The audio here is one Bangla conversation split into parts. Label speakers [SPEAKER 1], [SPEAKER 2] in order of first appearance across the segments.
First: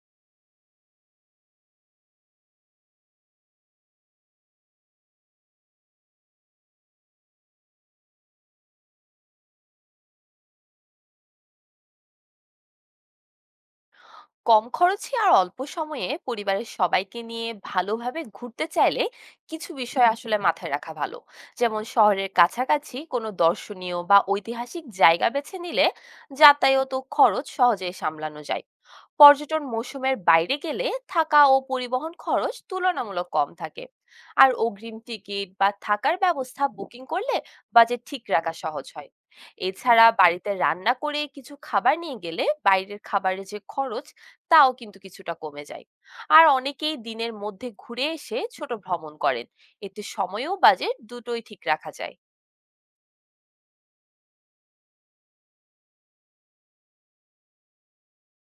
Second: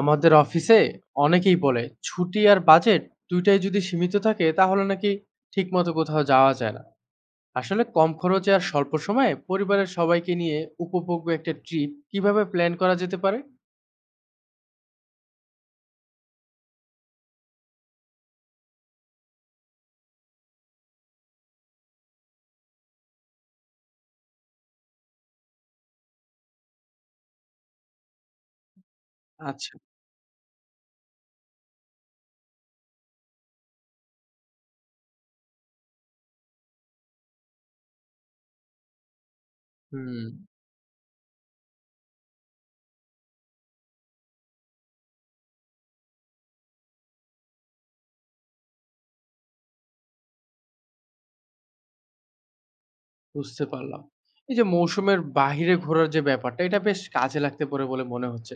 [SPEAKER 1] আমাদের অফিসে অনেকেই বলে ছুটি আর বাজেট দুইটাই যদি সীমিত থাকে তাহলে নাকি ঠিকমতো কোথাও যাওয়া যায় না। আসলে কম খরচে আর স্বল্প সময়ে পরিবারের সবাইকে নিয়ে উপভোগ্য একটা ট্রিপ কিভাবে প্ল্যান করা যেতে পারে?
[SPEAKER 2] কম খরচে আর অল্প সময়ে পরিবারের সবাইকে নিয়ে ভালোভাবে ঘুরতে চাইলে কিছু বিষয় আসলে মাথায় রাখা ভালো। যেমন শহরের কাছাকাছি কোনো দর্শনীয় বা ঐতিহাসিক জায়গা বেছে নিলে যাতায়াত ও খরচ সহজেই সামলানো যায়। পর্যটন
[SPEAKER 1] আচ্ছা।
[SPEAKER 2] মৌসুমের বাইরে গেলে থাকা ও পরিবহন খরচ তুলনামূলক কম থাকে। আর অগ্রিম টিকিট বা থাকার ব্যবস্থা বুকিং করলে বাজেট ঠিক রাখা সহজ হয়। এছাড়া
[SPEAKER 1] হুম।
[SPEAKER 2] বাড়িতে রান্না করে কিছু খাবার নিয়ে গেলে বাইরের খাবারের যে খরচ তাও কিন্তু কিছুটা কমে যায়। আর অনেকেই দিনের মধ্যে ঘুরে এসে ছোট ভ্রমণ করেন, এতে সময়ও বাজেট দুটোই ঠিক রাখা যায়।
[SPEAKER 1] বুঝতে পারলাম। এই যে মৌসুমের বাহিরে ঘোরার যে ব্যাপারটা, এটা বেশ কাজে লাগতে পারে বলে মনে হচ্ছে।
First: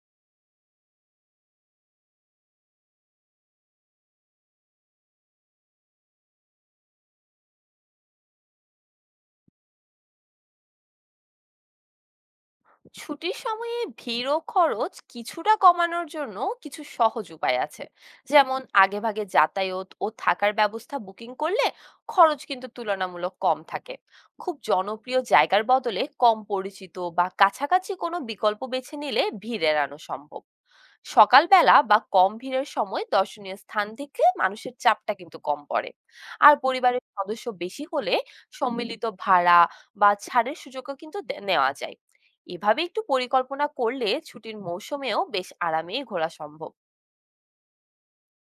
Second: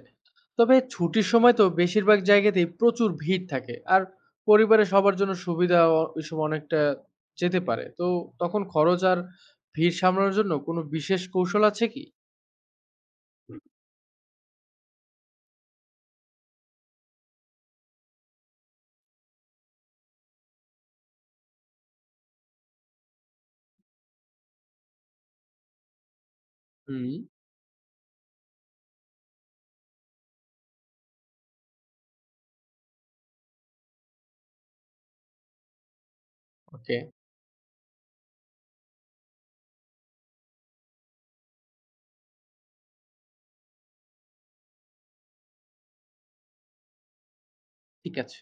[SPEAKER 1] তবে ছুটির সময় তো বেশিরভাগ জায়গাতেই প্রচুর ভিড় থাকে। আর পরিবারের সবার জন্য সুবিধা ওই সময় অনেকটা যেতে পারে। তো তখন খরচ আর ভিড় সামলানোর জন্য কোনো বিশেষ কৌশল আছে কি?
[SPEAKER 2] ছুটির সময়ে ভিড় ও খরচ কিছুটা কমানোর জন্য কিছু সহজ উপায় আছে। যেমন আগেভাগে যাতায়াত ও থাকার ব্যবস্থা বুকিং করলে খরচ কিন্তু তুলনামূলক কম থাকে। খুব জনপ্রিয় জায়গার বদলে কম পরিচিত
[SPEAKER 1] হুম।
[SPEAKER 2] বা কাছাকাছি কোনো বিকল্প বেছে নিলে ভিড় এড়ানো সম্ভব। সকালবেলা বা কম ভিড়ের সময় দর্শনীয় স্থান থেকে মানুষের চাপটা কিন্তু কম পড়ে। আর
[SPEAKER 1] ওকে।
[SPEAKER 2] পরিবারের সদস্য বেশি হলে সম্মিলিত ভাড়া বা ছাড়ের সুযোগও কিন্তু নেওয়া যায়। এভাবে একটু পরিকল্পনা করলে ছুটির মৌসুমেও বেশ আরামেই ঘোরা সম্ভব।
[SPEAKER 1] ঠিক আছে।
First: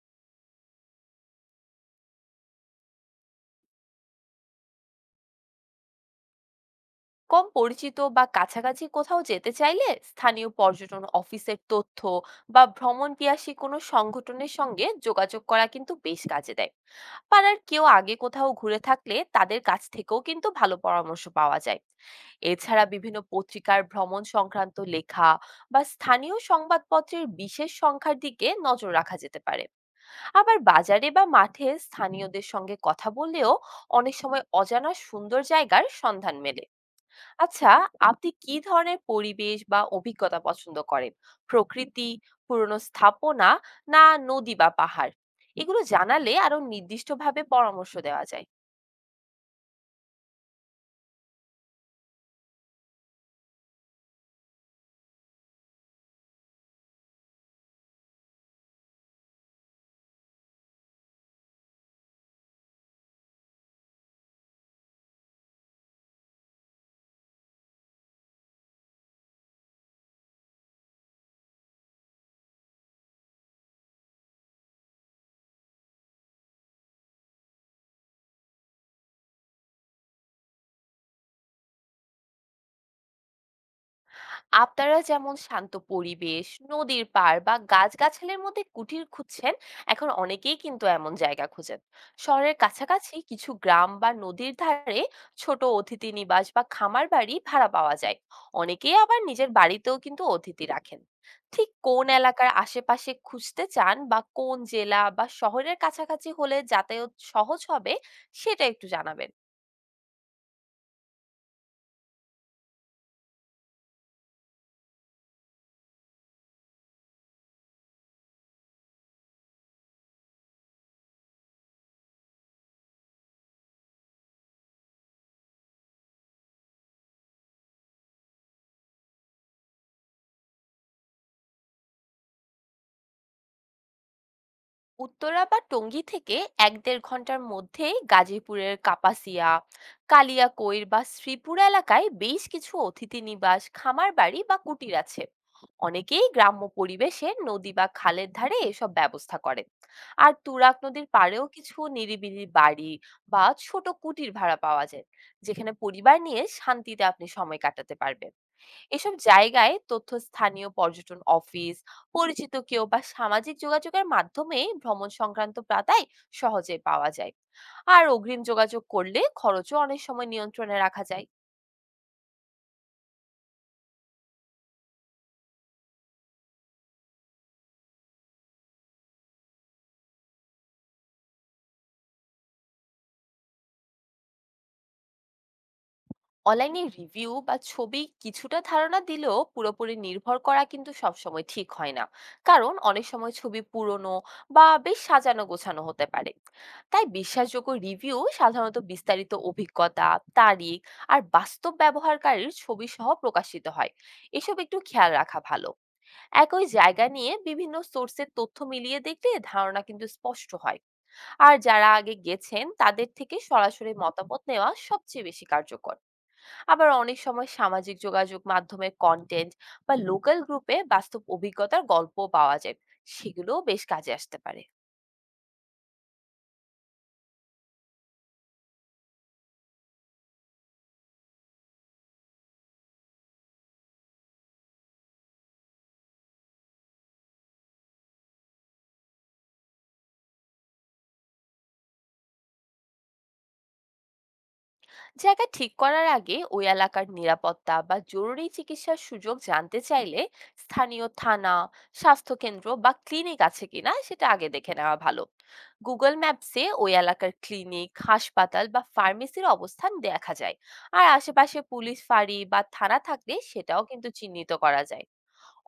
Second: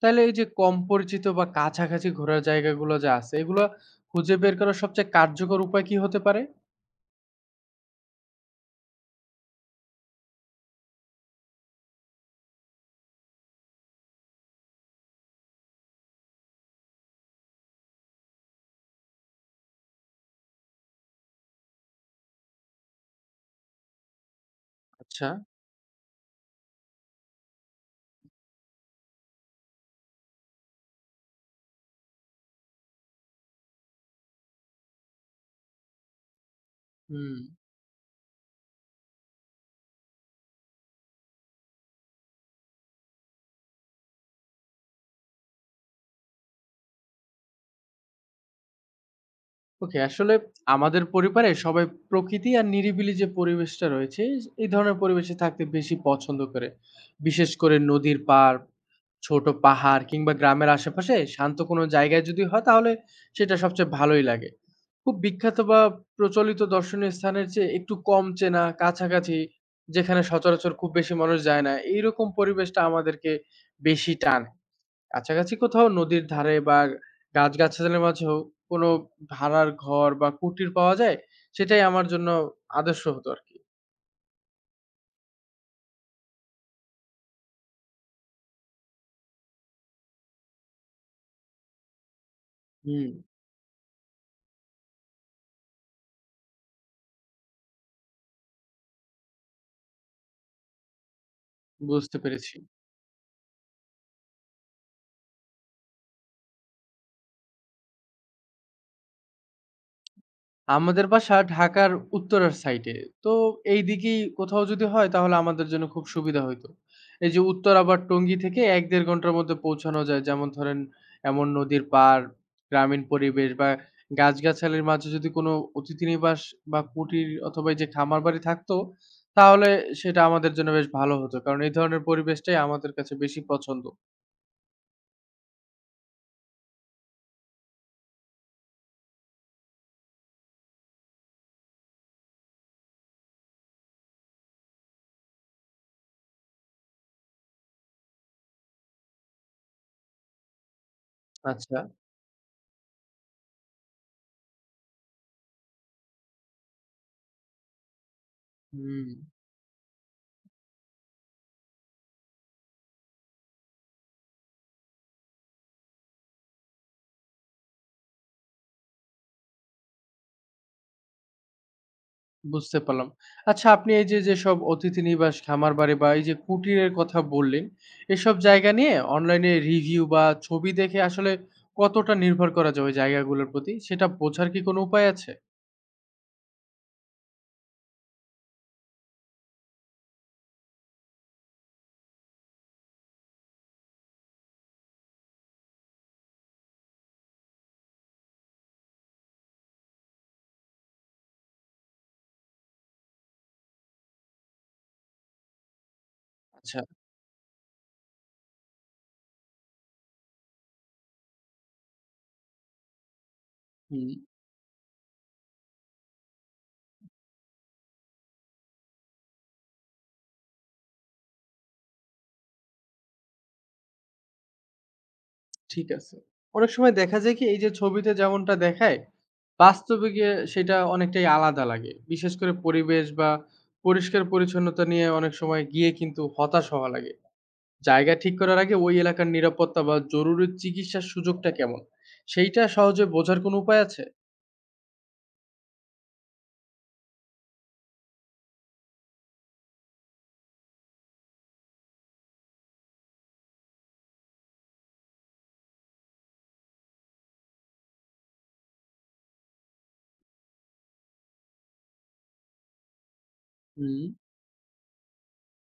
[SPEAKER 1] তাহলে এই যে কম পরিচিত বা কাছাকাছি ঘোরার জায়গাগুলো যা আছে, এগুলা খুঁজে বের করার সবচেয়ে কার্যকর উপায় কি হতে পারে?
[SPEAKER 2] কম পরিচিত বা কাছাকাছি কোথাও যেতে চাইলে স্থানীয় পর্যটন অফিসের তথ্য বা ভ্রমণ পিয়াসী কোনো সংগঠনের সঙ্গে যোগাযোগ করা কিন্তু বেশ কাজে দেয়। পাড়ার কেউ আগে কোথাও ঘুরে থাকলে তাদের কাছ থেকেও কিন্তু ভালো পরামর্শ পাওয়া যায়। এছাড়া বিভিন্ন পত্রিকার ভ্রমণ সংক্রান্ত
[SPEAKER 1] আচ্ছা।
[SPEAKER 2] লেখা বা স্থানীয় সংবাদপত্রের বিশেষ সংখ্যার দিকে নজর রাখা যেতে পারে। আবার বাজারে বা মাঠে স্থানীয়দের সঙ্গে কথা বললেও অনেক সময় অজানা সুন্দর জায়গার সন্ধান মেলে।
[SPEAKER 1] হুম।
[SPEAKER 2] আচ্ছা, আপনি কি ধরনের পরিবেশ বা অভিজ্ঞতা পছন্দ করেন? প্রকৃতি, পুরনো স্থাপনা, না নদী বা পাহাড়? এগুলো জানালে আরো নির্দিষ্টভাবে পরামর্শ দেওয়া যায়।
[SPEAKER 1] ওকে, আসলে আমাদের পরিবারে সবাই প্রকৃতি আর নিরিবিলি যে পরিবেশটা রয়েছে এই ধরনের পরিবেশে থাকতে বেশি পছন্দ করে। বিশেষ করে নদীর পাড়, ছোট পাহাড় কিংবা গ্রামের আশেপাশে শান্ত কোনো জায়গায় যদি হয় তাহলে সেটা সবচেয়ে ভালোই লাগে। খুব বিখ্যাত বা প্রচলিত দর্শনীয় স্থানের চেয়ে একটু কম চেনা কাছাকাছি, যেখানে সচরাচর খুব বেশি মানুষ যায় না, এইরকম পরিবেশটা আমাদেরকে বেশি টানে। কাছাকাছি কোথাও নদীর ধারে বা গাছ-গাছালির মাঝেও কোনো ভাড়ার ঘর বা কুটির পাওয়া যায়, সেটাই আমার জন্য আদর্শ হতো আরকি।
[SPEAKER 2] আপনারা যেমন শান্ত পরিবেশ, নদীর পাড় বা গাছগাছালির মধ্যে কুটির খুঁজছেন, এখন অনেকেই কিন্তু এমন জায়গা খোঁজেন। শহরের
[SPEAKER 1] হুম,
[SPEAKER 2] কাছাকাছি কিছু গ্রাম বা নদীর ধারে ছোট অতিথি নিবাস বা খামার বাড়ি ভাড়া পাওয়া যায়। অনেকেই আবার নিজের বাড়িতেও কিন্তু অতিথি রাখেন। ঠিক কোন
[SPEAKER 1] বুঝতে
[SPEAKER 2] এলাকার
[SPEAKER 1] পেরেছি।
[SPEAKER 2] আশেপাশে খুঁজতে চান বা কোন জেলা বা শহরের কাছাকাছি হলে যাতায়াত সহজ হবে সেটা একটু জানাবেন।
[SPEAKER 1] আমাদের বাসা ঢাকার উত্তরার সাইডে। তো এইদিকেই কোথাও যদি হয় তাহলে আমাদের জন্য খুব সুবিধা হইতো। এই যে উত্তরা বা টঙ্গী থেকে ১-১.৫ ঘন্টার মধ্যে পৌঁছানো যায়। যেমন ধরেন এমন নদীর পাড়, গ্রামীণ পরিবেশ বা গাছগাছালির মাঝে যদি কোনো অতিথি নিবাস বা কুটির অথবা এই যে খামার বাড়ি থাকতো, তাহলে সেটা আমাদের জন্য বেশ ভালো হতো। কারণ এই ধরনের পরিবেশটাই আমাদের কাছে বেশি পছন্দ।
[SPEAKER 2] উত্তরা বা টঙ্গী থেকে এক দেড় ঘন্টার মধ্যেই গাজীপুরের কাপাসিয়া, কালিয়াকৈর বা শ্রীপুর এলাকায় বেশ কিছু অতিথি নিবাস, খামার বাড়ি বা কুটির আছে। অনেকেই গ্রাম্য পরিবেশে নদী বা খালের ধারে এসব ব্যবস্থা করে। আর তুরাগ নদীর পাড়েও কিছু
[SPEAKER 1] আচ্ছা।
[SPEAKER 2] নিরিবিলি বাড়ি বা ছোট কুটির ভাড়া পাওয়া যায়, যেখানে পরিবার নিয়ে শান্তিতে আপনি সময় কাটাতে পারবেন।
[SPEAKER 1] হুম।
[SPEAKER 2] এসব জায়গায় তথ্য স্থানীয় পর্যটন অফিস, পরিচিত কেউ বা সামাজিক যোগাযোগের মাধ্যমে ভ্রমণ সংক্রান্ত পাতায় সহজে পাওয়া যায়। আর অগ্রিম যোগাযোগ করলে খরচও অনেক সময় নিয়ন্ত্রণে রাখা যায়।
[SPEAKER 1] বুঝতে পারলাম। আচ্ছা, আপনি এই যে, যেসব অতিথি নিবাস, খামার বাড়ি বা এই যে কুটিরের কথা বললেন, এসব জায়গা নিয়ে অনলাইনে রিভিউ বা ছবি দেখে আসলে কতটা নির্ভর করা যায় ওই জায়গাগুলোর প্রতি সেটা বোঝার কি কোনো উপায় আছে?
[SPEAKER 2] অনলাইনে রিভিউ বা ছবি কিছুটা ধারণা দিলেও পুরোপুরি নির্ভর করা কিন্তু সবসময় ঠিক হয় না, কারণ অনেক সময় ছবি পুরনো বা বেশ সাজানো গোছানো হতে পারে। তাই বিশ্বাসযোগ্য রিভিউ সাধারণত বিস্তারিত অভিজ্ঞতা, তারিখ আর বাস্তব ব্যবহারকারীর ছবি সহ প্রকাশিত হয়। এসব একটু খেয়াল রাখা ভালো। একই
[SPEAKER 1] আচ্ছা।
[SPEAKER 2] জায়গা নিয়ে বিভিন্ন সোর্সের তথ্য মিলিয়ে দেখলে ধারণা কিন্তু স্পষ্ট হয়। আর যারা আগে গেছেন তাদের থেকে সরাসরি
[SPEAKER 1] হুম।
[SPEAKER 2] মতামত নেওয়া সবচেয়ে বেশি কার্যকর। আবার অনেক সময় সামাজিক যোগাযোগ মাধ্যমে কন্টেন্ট বা লোকাল গ্রুপে বাস্তব অভিজ্ঞতার গল্প পাওয়া যায়, সেগুলোও বেশ কাজে আসতে পারে।
[SPEAKER 1] ঠিক আছে। অনেক সময় দেখা যায় কি এই যে ছবিতে যেমনটা দেখায়, বাস্তবে গিয়ে সেটা অনেকটাই আলাদা লাগে। বিশেষ করে পরিবেশ বা পরিষ্কার পরিচ্ছন্নতা নিয়ে অনেক সময় গিয়ে কিন্তু হতাশ হওয়া লাগে। জায়গা ঠিক করার আগে ওই এলাকার নিরাপত্তা বা জরুরি চিকিৎসার সুযোগটা কেমন সেইটা সহজে বোঝার কোনো উপায় আছে?
[SPEAKER 2] জায়গা ঠিক করার আগে ওই এলাকার নিরাপত্তা বা জরুরি চিকিৎসার সুযোগ জানতে চাইলে স্থানীয় থানা, স্বাস্থ্যকেন্দ্র বা ক্লিনিক আছে কিনা সেটা আগে দেখে নেওয়া ভালো। গুগল ম্যাপসে ওই এলাকার ক্লিনিক, হাসপাতাল বা ফার্মেসির অবস্থান দেখা যায়। আর আশেপাশে পুলিশ ফাঁড়ি বা থানা থাকলে সেটাও
[SPEAKER 1] হুম।
[SPEAKER 2] কিন্তু চিহ্নিত করা যায়।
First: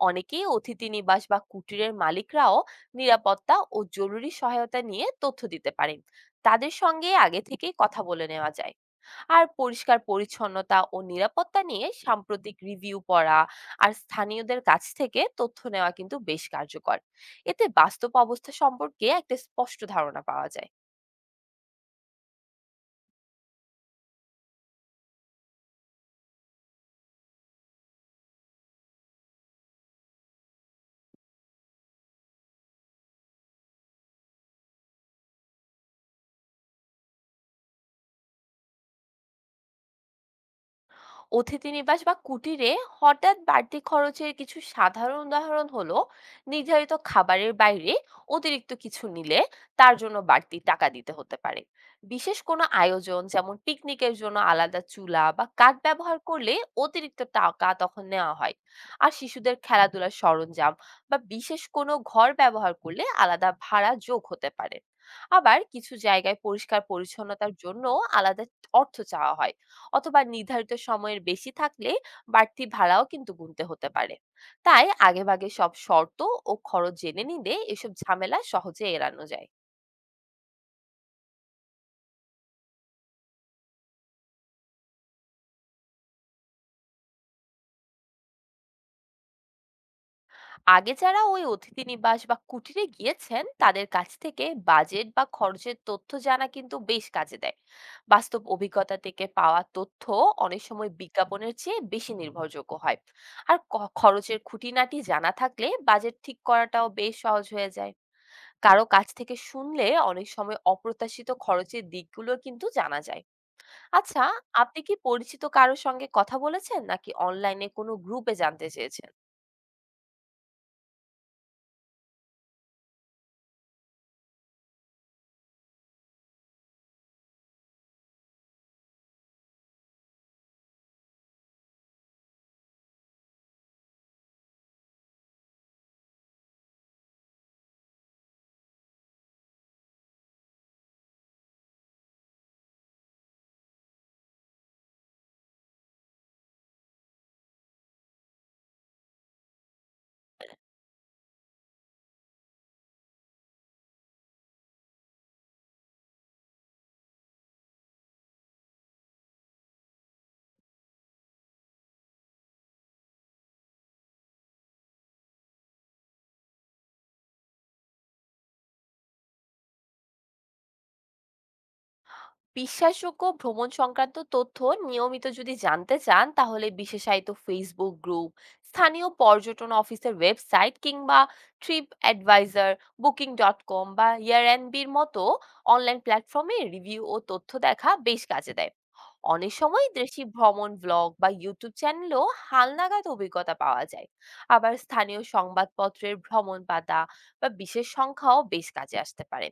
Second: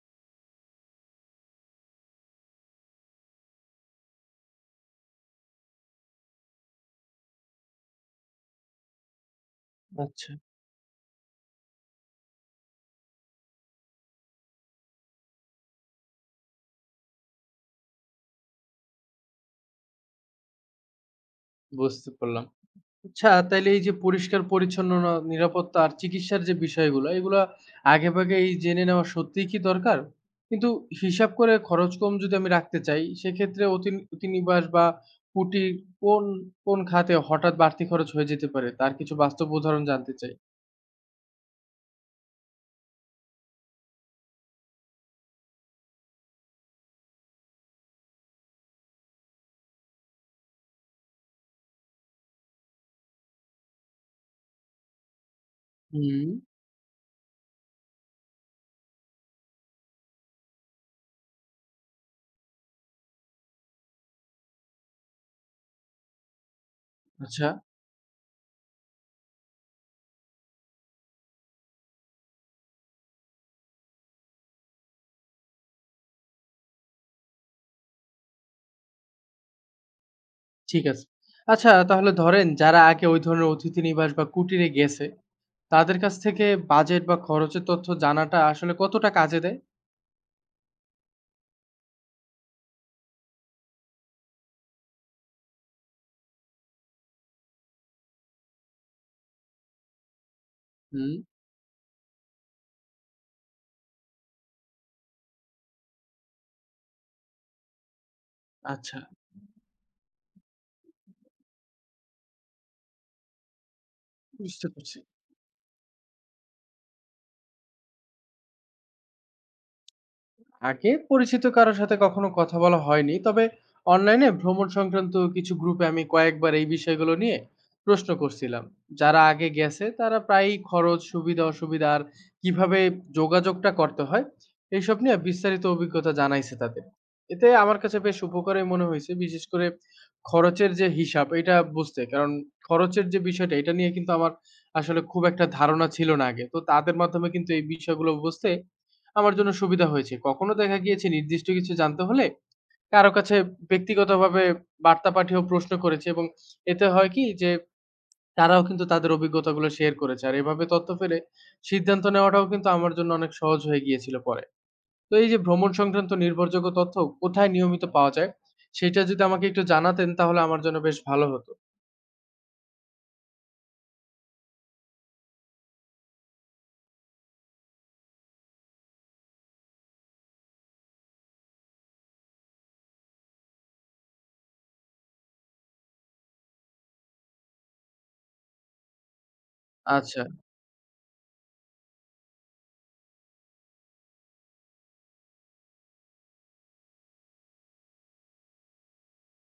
[SPEAKER 2] অনেকেই অতিথি নিবাস বা কুটিরের মালিকরাও নিরাপত্তা ও জরুরি সহায়তা নিয়ে তথ্য দিতে পারেন, তাদের সঙ্গে আগে থেকেই কথা বলে নেওয়া যায়। আর পরিষ্কার
[SPEAKER 1] আচ্ছা।
[SPEAKER 2] পরিচ্ছন্নতা ও নিরাপত্তা নিয়ে সাম্প্রতিক রিভিউ পড়া আর স্থানীয়দের কাছ থেকে তথ্য নেওয়া কিন্তু বেশ কার্যকর। এতে বাস্তব অবস্থা সম্পর্কে একটা স্পষ্ট ধারণা পাওয়া যায়।
[SPEAKER 1] বুঝতে পারলাম। আচ্ছা তাইলে এই যে পরিষ্কার পরিচ্ছন্ন নিরাপত্তা আর চিকিৎসার যে বিষয়গুলো এগুলো আগে ভাগে এই জেনে নেওয়া সত্যিই কি দরকার? কিন্তু হিসাব করে খরচ কম যদি আমি রাখতে চাই সেক্ষেত্রে অতিনিবাস বা কুটির কোন কোন খাতে হঠাৎ বাড়তি খরচ হয়ে যেতে পারে তার কিছু বাস্তব উদাহরণ জানতে চাই।
[SPEAKER 2] অতিথি নিবাস বা কুটিরে হঠাৎ বাড়তি খরচের কিছু সাধারণ উদাহরণ হলো, নির্ধারিত খাবারের বাইরে অতিরিক্ত কিছু নিলে তার জন্য বাড়তি টাকা দিতে হতে পারে। বিশেষ কোনো আয়োজন যেমন পিকনিকের জন্য আলাদা চুলা বা কাঠ ব্যবহার
[SPEAKER 1] হুম।
[SPEAKER 2] করলে অতিরিক্ত টাকা তখন নেওয়া হয়। আর শিশুদের খেলাধুলার সরঞ্জাম বা বিশেষ কোনো ঘর ব্যবহার করলে আলাদা ভাড়া যোগ হতে পারে। আবার কিছু জায়গায় পরিষ্কার
[SPEAKER 1] আচ্ছা।
[SPEAKER 2] পরিচ্ছন্নতার জন্য আলাদা অর্থ চাওয়া হয়, অথবা নির্ধারিত সময়ের বেশি থাকলে বাড়তি ভাড়াও কিন্তু গুনতে হতে পারে। তাই আগেভাগে সব শর্ত ও খরচ জেনে নিলে এসব ঝামেলা সহজে এড়ানো যায়।
[SPEAKER 1] ঠিক আছে। আচ্ছা তাহলে ধরেন যারা আগে ওই ধরনের অতিথি নিবাস বা কুটিরে গেছে, তাদের কাছ থেকে বাজেট বা খরচের তথ্য জানাটা আসলে কতটা কাজে দেয়?
[SPEAKER 2] আগে যারা ওই অতিথি নিবাস বা কুটিরে গিয়েছেন তাদের কাছ থেকে বাজেট বা খরচের তথ্য জানা কিন্তু বেশ কাজে দেয়। বাস্তব অভিজ্ঞতা থেকে পাওয়া তথ্য অনেক সময়
[SPEAKER 1] হুম।
[SPEAKER 2] বিজ্ঞাপনের চেয়ে বেশি নির্ভরযোগ্য হয়। আর খরচের খুঁটিনাটি জানা থাকলে বাজেট ঠিক করাটাও বেশ সহজ হয়ে যায়। কারো
[SPEAKER 1] আচ্ছা,
[SPEAKER 2] কাছ থেকে শুনলে অনেক সময় অপ্রত্যাশিত খরচের দিকগুলো কিন্তু জানা যায়। আচ্ছা,
[SPEAKER 1] বুঝতে
[SPEAKER 2] আপনি কি
[SPEAKER 1] পারছি।
[SPEAKER 2] পরিচিত কারো সঙ্গে কথা বলেছেন নাকি অনলাইনে কোনো গ্রুপে জানতে চেয়েছেন?
[SPEAKER 1] আগে পরিচিত কারোর সাথে কখনো কথা বলা হয়নি, তবে অনলাইনে ভ্রমণ সংক্রান্ত কিছু গ্রুপে আমি কয়েকবার এই বিষয়গুলো নিয়ে প্রশ্ন করছিলাম। যারা আগে গেছে তারা প্রায়ই খরচ, সুবিধা অসুবিধা আর কিভাবে যোগাযোগটা করতে হয় এইসব নিয়ে বিস্তারিত অভিজ্ঞতা জানাইছে তাদের। এতে আমার কাছে বেশ উপকারী মনে হয়েছে, বিশেষ করে খরচের যে হিসাব এটা বুঝতে। কারণ খরচের যে বিষয়টা এটা নিয়ে কিন্তু আমার আসলে খুব একটা ধারণা ছিল না আগে, তো তাদের মাধ্যমে কিন্তু এই বিষয়গুলো বুঝতে আমার জন্য সুবিধা হয়েছে। কখনো দেখা গিয়েছে নির্দিষ্ট কিছু জানতে হলে কারো কাছে ব্যক্তিগতভাবে বার্তা পাঠিয়েও প্রশ্ন করেছি, এবং এতে হয় কি যে তারাও কিন্তু তাদের অভিজ্ঞতাগুলো শেয়ার করেছে। আর এভাবে তথ্য পেলে সিদ্ধান্ত নেওয়াটাও কিন্তু আমার জন্য অনেক সহজ হয়ে গিয়েছিল পরে। তো এই যে ভ্রমণ সংক্রান্ত নির্ভরযোগ্য তথ্য কোথায় নিয়মিত পাওয়া যায়, সেটা যদি আমাকে একটু জানাতেন তাহলে আমার জন্য বেশ ভালো হতো।
[SPEAKER 2] বিশ্বাসযোগ্য ভ্রমণ সংক্রান্ত তথ্য নিয়মিত যদি জানতে চান তাহলে বিশেষায়িত ফেসবুক গ্রুপ, স্থানীয় পর্যটন অফিসের ওয়েবসাইট কিংবা ট্রিপ অ্যাডভাইজার, বুকিং.com বা ইয়ার মতো অনলাইন প্ল্যাটফর্মে রিভিউ ও তথ্য দেখা বেশ কাজে দেয়। অনেক সময় দেশি
[SPEAKER 1] আচ্ছা।
[SPEAKER 2] ভ্রমণ ব্লগ বা ইউটিউব চ্যানেলেও হালনাগাদ অভিজ্ঞতা পাওয়া যায়। আবার স্থানীয় সংবাদপত্রের ভ্রমণ পাতা বা বিশেষ সংখ্যাও বেশ কাজে আসতে পারে।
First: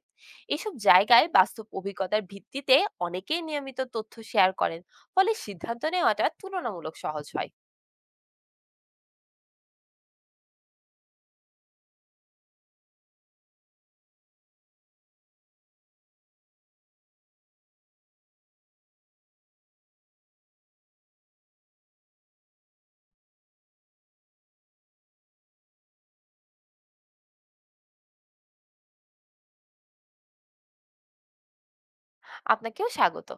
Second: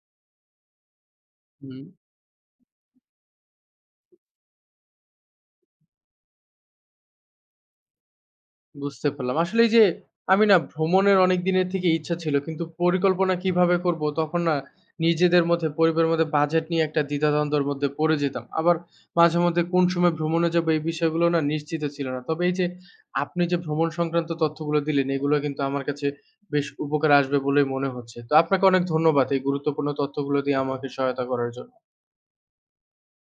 [SPEAKER 2] এসব জায়গায় বাস্তব
[SPEAKER 1] হুম।
[SPEAKER 2] অভিজ্ঞতার ভিত্তিতে অনেকেই নিয়মিত তথ্য শেয়ার করেন, ফলে সিদ্ধান্ত নেওয়াটা তুলনামূলক সহজ হয়।
[SPEAKER 1] বুঝতে পারলাম। আসলে এই যে আমি না, ভ্রমণের অনেক দিনের থেকে ইচ্ছা ছিল। কিন্তু পরিকল্পনা কিভাবে করব তখন না নিজেদের মধ্যে, পরিবারের মধ্যে বাজেট নিয়ে একটা দ্বিধাদ্বন্দ্বের মধ্যে পড়ে যেতাম। আবার মাঝে মধ্যে কোন সময় ভ্রমণে যাবো এই বিষয়গুলো না নিশ্চিত ছিল না। তবে এই যে আপনি যে ভ্রমণ সংক্রান্ত তথ্যগুলো দিলেন এগুলো কিন্তু আমার কাছে বেশ উপকারে আসবে বলেই মনে হচ্ছে। তো আপনাকে অনেক ধন্যবাদ এই গুরুত্বপূর্ণ তথ্যগুলো দিয়ে আমাকে সহায়তা করার জন্য।
[SPEAKER 2] আপনাকেও স্বাগত।